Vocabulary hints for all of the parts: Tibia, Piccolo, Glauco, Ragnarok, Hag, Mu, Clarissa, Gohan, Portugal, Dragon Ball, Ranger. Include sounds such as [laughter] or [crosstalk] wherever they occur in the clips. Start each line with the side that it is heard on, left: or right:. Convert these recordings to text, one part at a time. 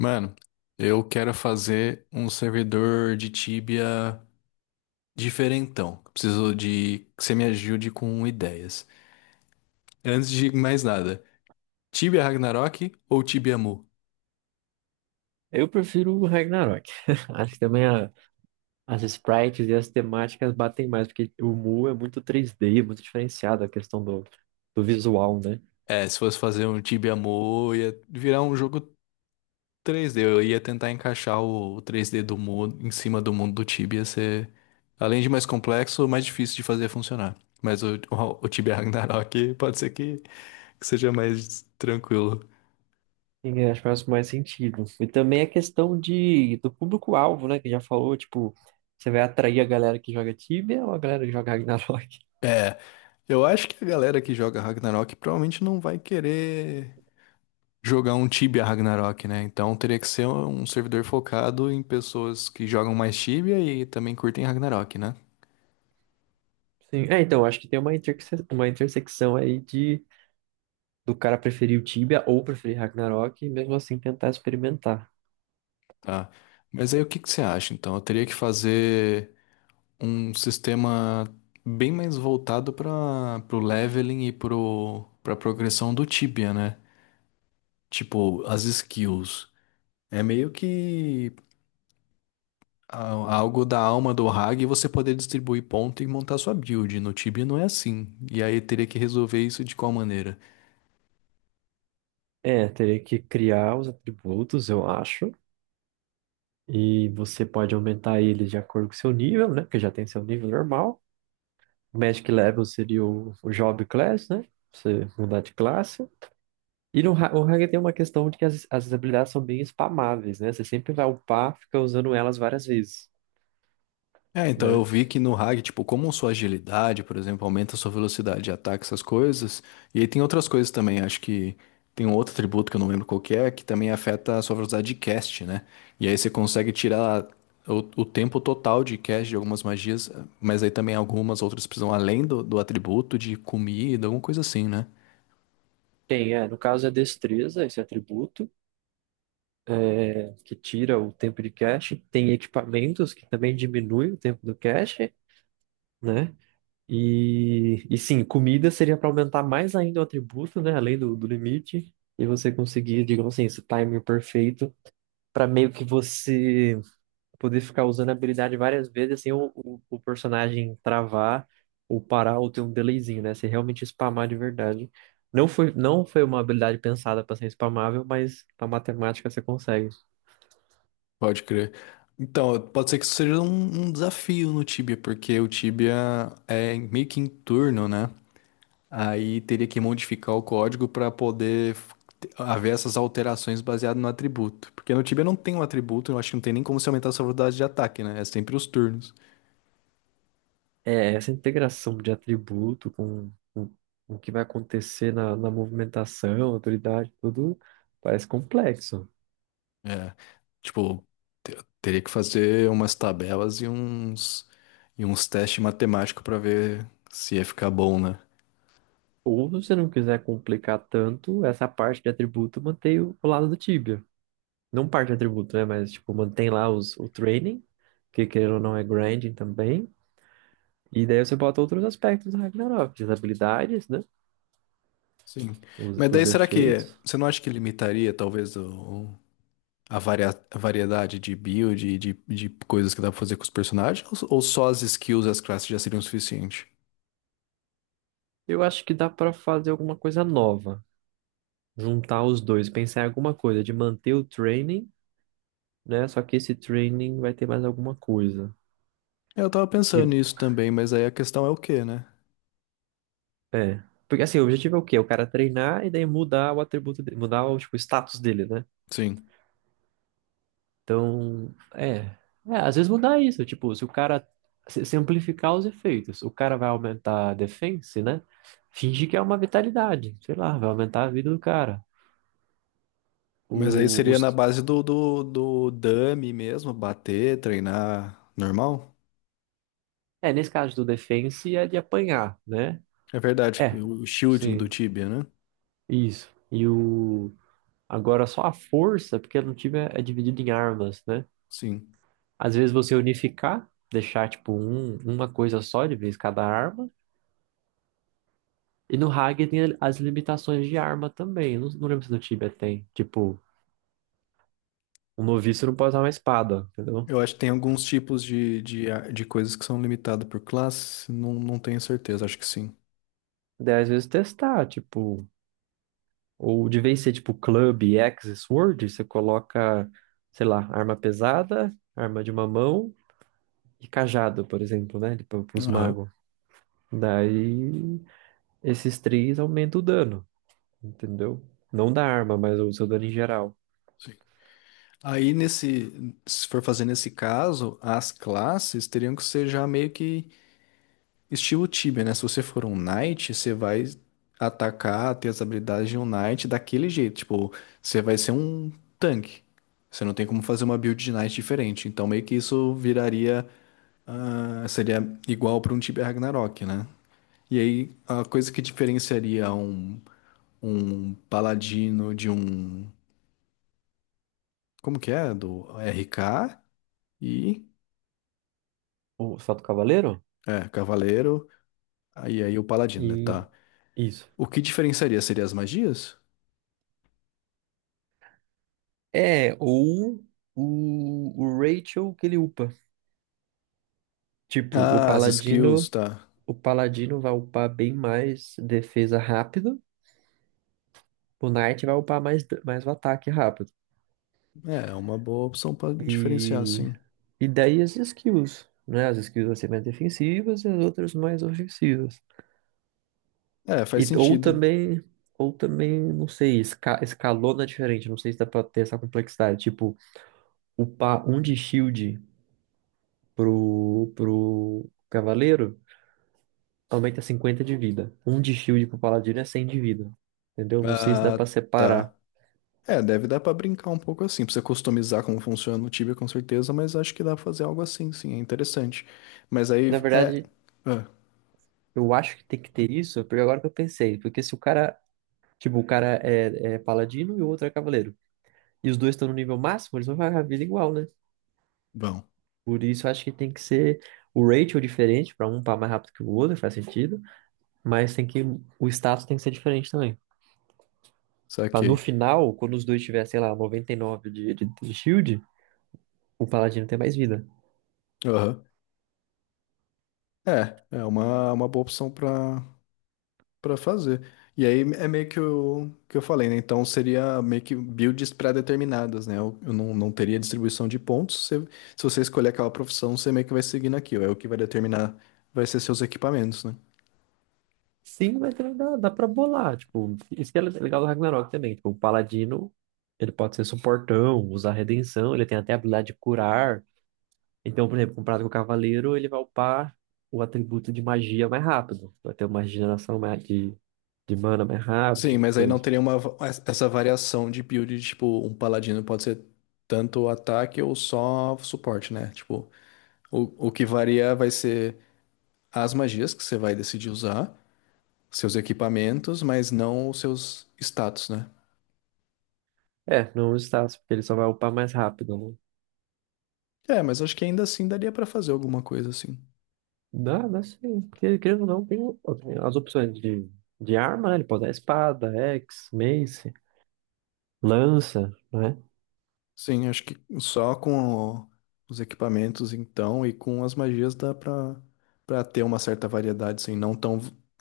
left: Mano, eu quero fazer um servidor de Tibia diferentão. Preciso de que você me ajude com ideias. Antes de mais nada, Tibia Ragnarok ou Tibia Mu?
right: Eu prefiro o Ragnarok. [laughs] Acho que também as sprites e as temáticas batem mais, porque o Mu é muito 3D, é muito diferenciado a questão do visual, né?
left: É, se fosse fazer um Tibia Mu, ia virar um jogo três d. Eu ia tentar encaixar o três d do Mu em cima do mundo do Tibia, ia ser, além de mais complexo, mais difícil de fazer funcionar. Mas o Tibia Ragnarok [laughs] pode ser que seja mais tranquilo.
right: E acho que faz mais sentido. E também a questão do público-alvo, né? Que já falou, tipo, você vai atrair a galera que joga Tibia ou a galera que joga Ragnarok?
left: É, eu acho que a galera que joga Ragnarok provavelmente não vai querer jogar um Tibia Ragnarok, né? Então teria que ser um servidor focado em pessoas que jogam mais Tibia e também curtem Ragnarok, né?
right: [laughs] Sim. É, então, acho que tem uma, interse uma intersecção aí de do cara preferir o Tibia ou preferir Ragnarok e mesmo assim tentar experimentar.
left: Tá. Mas aí o que que você acha? Então eu teria que fazer um sistema bem mais voltado para pro leveling e pro para progressão do Tibia, né? Tipo, as skills. É meio que algo da alma do Hag e você poder distribuir ponto e montar sua build. No Tibia não é assim. E aí teria que resolver isso de qual maneira?
right: É, teria que criar os atributos, eu acho. E você pode aumentar ele de acordo com seu nível, né? Porque já tem seu nível normal. O Magic Level seria o Job Class, né? Você mudar de classe. E no, o Ranger tem uma questão de que as habilidades são bem spamáveis, né? Você sempre vai upar, fica usando elas várias vezes,
left: É, então eu
right: né?
left: vi que no Hag, tipo, como sua agilidade, por exemplo, aumenta sua velocidade de ataque, essas coisas. E aí tem outras coisas também, acho que tem um outro atributo que eu não lembro qual que é, que também afeta a sua velocidade de cast, né? E aí você consegue tirar o tempo total de cast de algumas magias, mas aí também algumas outras precisam, além do atributo de comida, alguma coisa assim, né?
right: Tem, é, no caso é destreza, esse atributo, é, que tira o tempo de cache. Tem equipamentos, que também diminui o tempo do cache, né? E sim, comida seria para aumentar mais ainda o atributo, né? Além do limite. E você conseguir, digamos assim, esse timer perfeito para meio que você poder ficar usando a habilidade várias vezes sem o personagem travar ou parar ou ter um delayzinho, né? Você realmente spamar de verdade. Não foi uma habilidade pensada para ser spamável, mas a matemática você consegue.
left: Pode crer. Então, pode ser que isso seja um desafio no Tibia, porque o Tibia é meio que em turno, né? Aí teria que modificar o código para poder haver essas alterações baseadas no atributo. Porque no Tibia não tem um atributo, eu acho que não tem nem como se aumentar a sua velocidade de ataque, né? É sempre os turnos.
right: É essa integração de atributo com com o que vai acontecer na movimentação, autoridade, tudo parece complexo.
left: É, tipo, teria que fazer umas tabelas e e uns testes matemáticos para ver se ia ficar bom, né?
right: Ou se você não quiser complicar tanto, essa parte de atributo mantém o lado do Tibia. Não parte de atributo, né? Mas tipo, mantém lá o training, que querendo ou não é grinding também. E daí você bota outros aspectos do Ragnarok, as habilidades, né?
left: Sim. Mas daí
right: Os
left: será que
right: efeitos.
left: você não acha que limitaria talvez a variedade de build e de coisas que dá pra fazer com os personagens? Ou só as skills e as classes já seriam o suficiente?
right: Eu acho que dá pra fazer alguma coisa nova. Juntar os dois, pensar em alguma coisa de manter o training, né? Só que esse training vai ter mais alguma coisa.
left: Eu tava pensando
right: Que
left: nisso também, mas aí a questão é o quê, né?
right: é. Porque assim, o objetivo é o quê? O cara treinar e daí mudar o atributo dele, mudar o, tipo, o status dele, né?
left: Sim.
right: Então, é. É, às vezes mudar isso, tipo, se o cara se amplificar os efeitos, o cara vai aumentar a defense, né? Fingir que é uma vitalidade, sei lá, vai aumentar a vida do cara. O,
left: Mas aí seria na
right: os,
left: base do dummy mesmo, bater, treinar normal?
right: é, nesse caso do defense é de apanhar, né?
left: É verdade,
right: É,
left: o shielding do
right: sim,
left: Tibia, né?
right: isso. E o agora, só a força, porque no time é dividido em armas, né?
left: Sim.
right: Às vezes você unificar, deixar tipo um, uma coisa só de vez cada arma. E no Hag tem as limitações de arma também. Não lembro se no Tibia tem. Tipo, um noviço não pode usar uma espada, entendeu?
left: Eu acho que tem alguns tipos de coisas que são limitadas por classe, não, não tenho certeza, acho que sim.
right: Daí às vezes testar, tipo, ou de vez ser tipo club, axe, sword, você coloca, sei lá, arma pesada, arma de uma mão e cajado, por exemplo, né? Para os
left: Aham,
right: magos. Daí esses três aumentam o dano, entendeu? Não da arma, mas o seu dano em geral.
left: sim. Aí nesse, se for fazer nesse caso, as classes teriam que ser já meio que estilo Tibia, né? Se você for um knight, você vai atacar, ter as habilidades de um knight daquele jeito, tipo, você vai ser um tanque. Você não tem como fazer uma build de knight diferente, então meio que isso viraria, ah, seria igual para um Tibia Ragnarok, né? E aí a coisa que diferenciaria um paladino de um como que é? Do RK. E
right: O Salto Cavaleiro?
left: é, cavaleiro, aí o paladino, né,
right: E
left: tá?
right: isso.
left: O que diferenciaria seria as magias?
right: É, ou o Rachel que ele upa. Tipo,
left: Ah, as skills, tá.
right: o paladino vai upar bem mais defesa rápido, o knight vai upar mais o ataque rápido.
left: É, é uma boa opção pra diferenciar,
right: E,
left: sim.
right: e daí as skills, né? As skills vão ser mais defensivas e as outras mais ofensivas.
left: É, faz
right: E, ou
left: sentido.
right: também, ou também, não sei, escalona diferente, não sei se dá pra ter essa complexidade, tipo upar um de shield pro cavaleiro aumenta 50 de vida. Um de shield pro paladino é 100 de vida. Entendeu? Não sei se dá
left: Ah,
right: pra
left: tá.
right: separar.
left: É, deve dar pra brincar um pouco assim, precisa customizar como funciona o Tibia com certeza, mas acho que dá pra fazer algo assim, sim, é interessante. Mas aí
right: Na
left: é,
right: verdade,
left: ah,
right: eu acho que tem que ter isso, porque agora que eu pensei, porque se o cara, tipo, o cara é paladino e o outro é cavaleiro, e os dois estão no nível máximo, eles vão ficar com a vida igual, né?
left: bom,
right: Por isso, eu acho que tem que ser o ratio diferente, pra um upar mais rápido que o outro, faz sentido, mas tem que, o status tem que ser diferente também. Pra no
left: saquei.
right: final, quando os dois tiverem, sei lá, 99 de shield, o paladino tem mais vida.
left: Aham. É, é uma boa opção pra pra fazer. E aí é meio que o que eu falei, né? Então seria meio que builds pré-determinadas, né? Eu não, não teria distribuição de pontos. Se você escolher aquela profissão, você meio que vai seguindo aquilo. É o que vai determinar, vai ser seus equipamentos, né?
right: Sim, mas também dá pra bolar, tipo, isso que é legal do Ragnarok também, tipo, o paladino, ele pode ser suportão, usar redenção, ele tem até a habilidade de curar. Então, por exemplo, comparado com o cavaleiro, ele vai upar o atributo de magia mais rápido, vai ter uma regeneração mais de mana mais rápido,
left: Sim,
right: tipo de
left: mas aí não
right: coisa.
left: teria essa variação de build, tipo, um paladino pode ser tanto ataque ou só suporte, né? Tipo, o que varia vai ser as magias que você vai decidir usar, seus equipamentos, mas não os seus status, né?
right: É, não o status, porque ele só vai upar mais rápido, né?
left: É, mas acho que ainda assim daria pra fazer alguma coisa assim.
right: Dá, dá sim. Porque, querendo ou não, tem as opções de arma, né? Ele pode dar espada, axe, mace, lança, né?
left: Sim, acho que só com o- os equipamentos então e com as magias dá pra para ter uma certa variedade, assim, não tão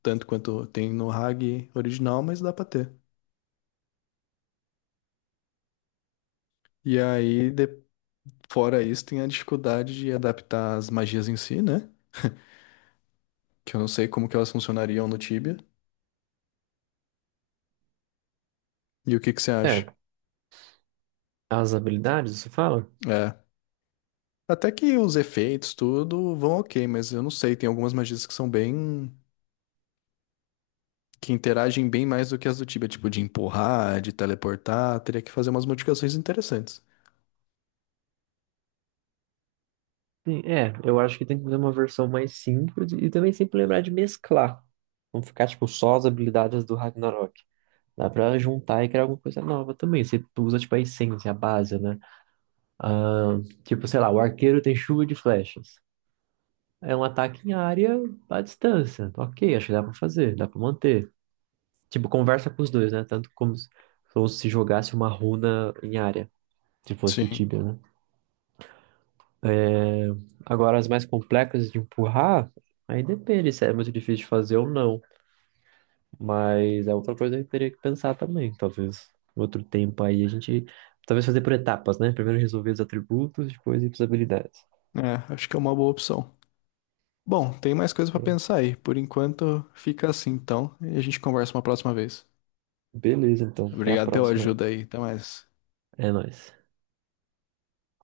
left: tanto quanto tem no Hag original, mas dá pra ter. E aí, fora isso, tem a dificuldade de adaptar as magias em si, né? Que eu não sei como que elas funcionariam no Tibia. E o que que você
right: É,
left: acha?
right: as habilidades, você fala?
left: É. Até que os efeitos, tudo, vão ok, mas eu não sei, tem algumas magias que são bem. Que interagem bem mais do que as do Tibia, tipo de empurrar, de teleportar, teria que fazer umas modificações interessantes.
right: Sim, é, eu acho que tem que fazer uma versão mais simples e também sempre lembrar de mesclar. Não ficar, tipo, só as habilidades do Ragnarok. Dá pra juntar e criar alguma coisa nova também. Você usa, tipo, a essência, a base, né? Ah, tipo, sei lá, o arqueiro tem chuva de flechas. É um ataque em área à distância. Ok, acho que dá pra fazer, dá pra manter. Tipo, conversa com os dois, né? Tanto como se jogasse uma runa em área, se fosse do
left: Sim,
right: Tibia, né? É, agora, as mais complexas de empurrar, aí depende se é muito difícil de fazer ou não. Mas é outra coisa que eu teria que pensar também, talvez. Outro tempo aí, a gente... Talvez fazer por etapas, né? Primeiro resolver os atributos, depois ir para as habilidades.
left: é, acho que é uma boa opção. Bom, tem mais coisa pra pensar aí. Por enquanto, fica assim então, e a gente conversa uma próxima vez.
right: Beleza, então. Até a
left: Obrigado pela
right: próxima aí.
left: ajuda aí, até mais.
right: É nóis.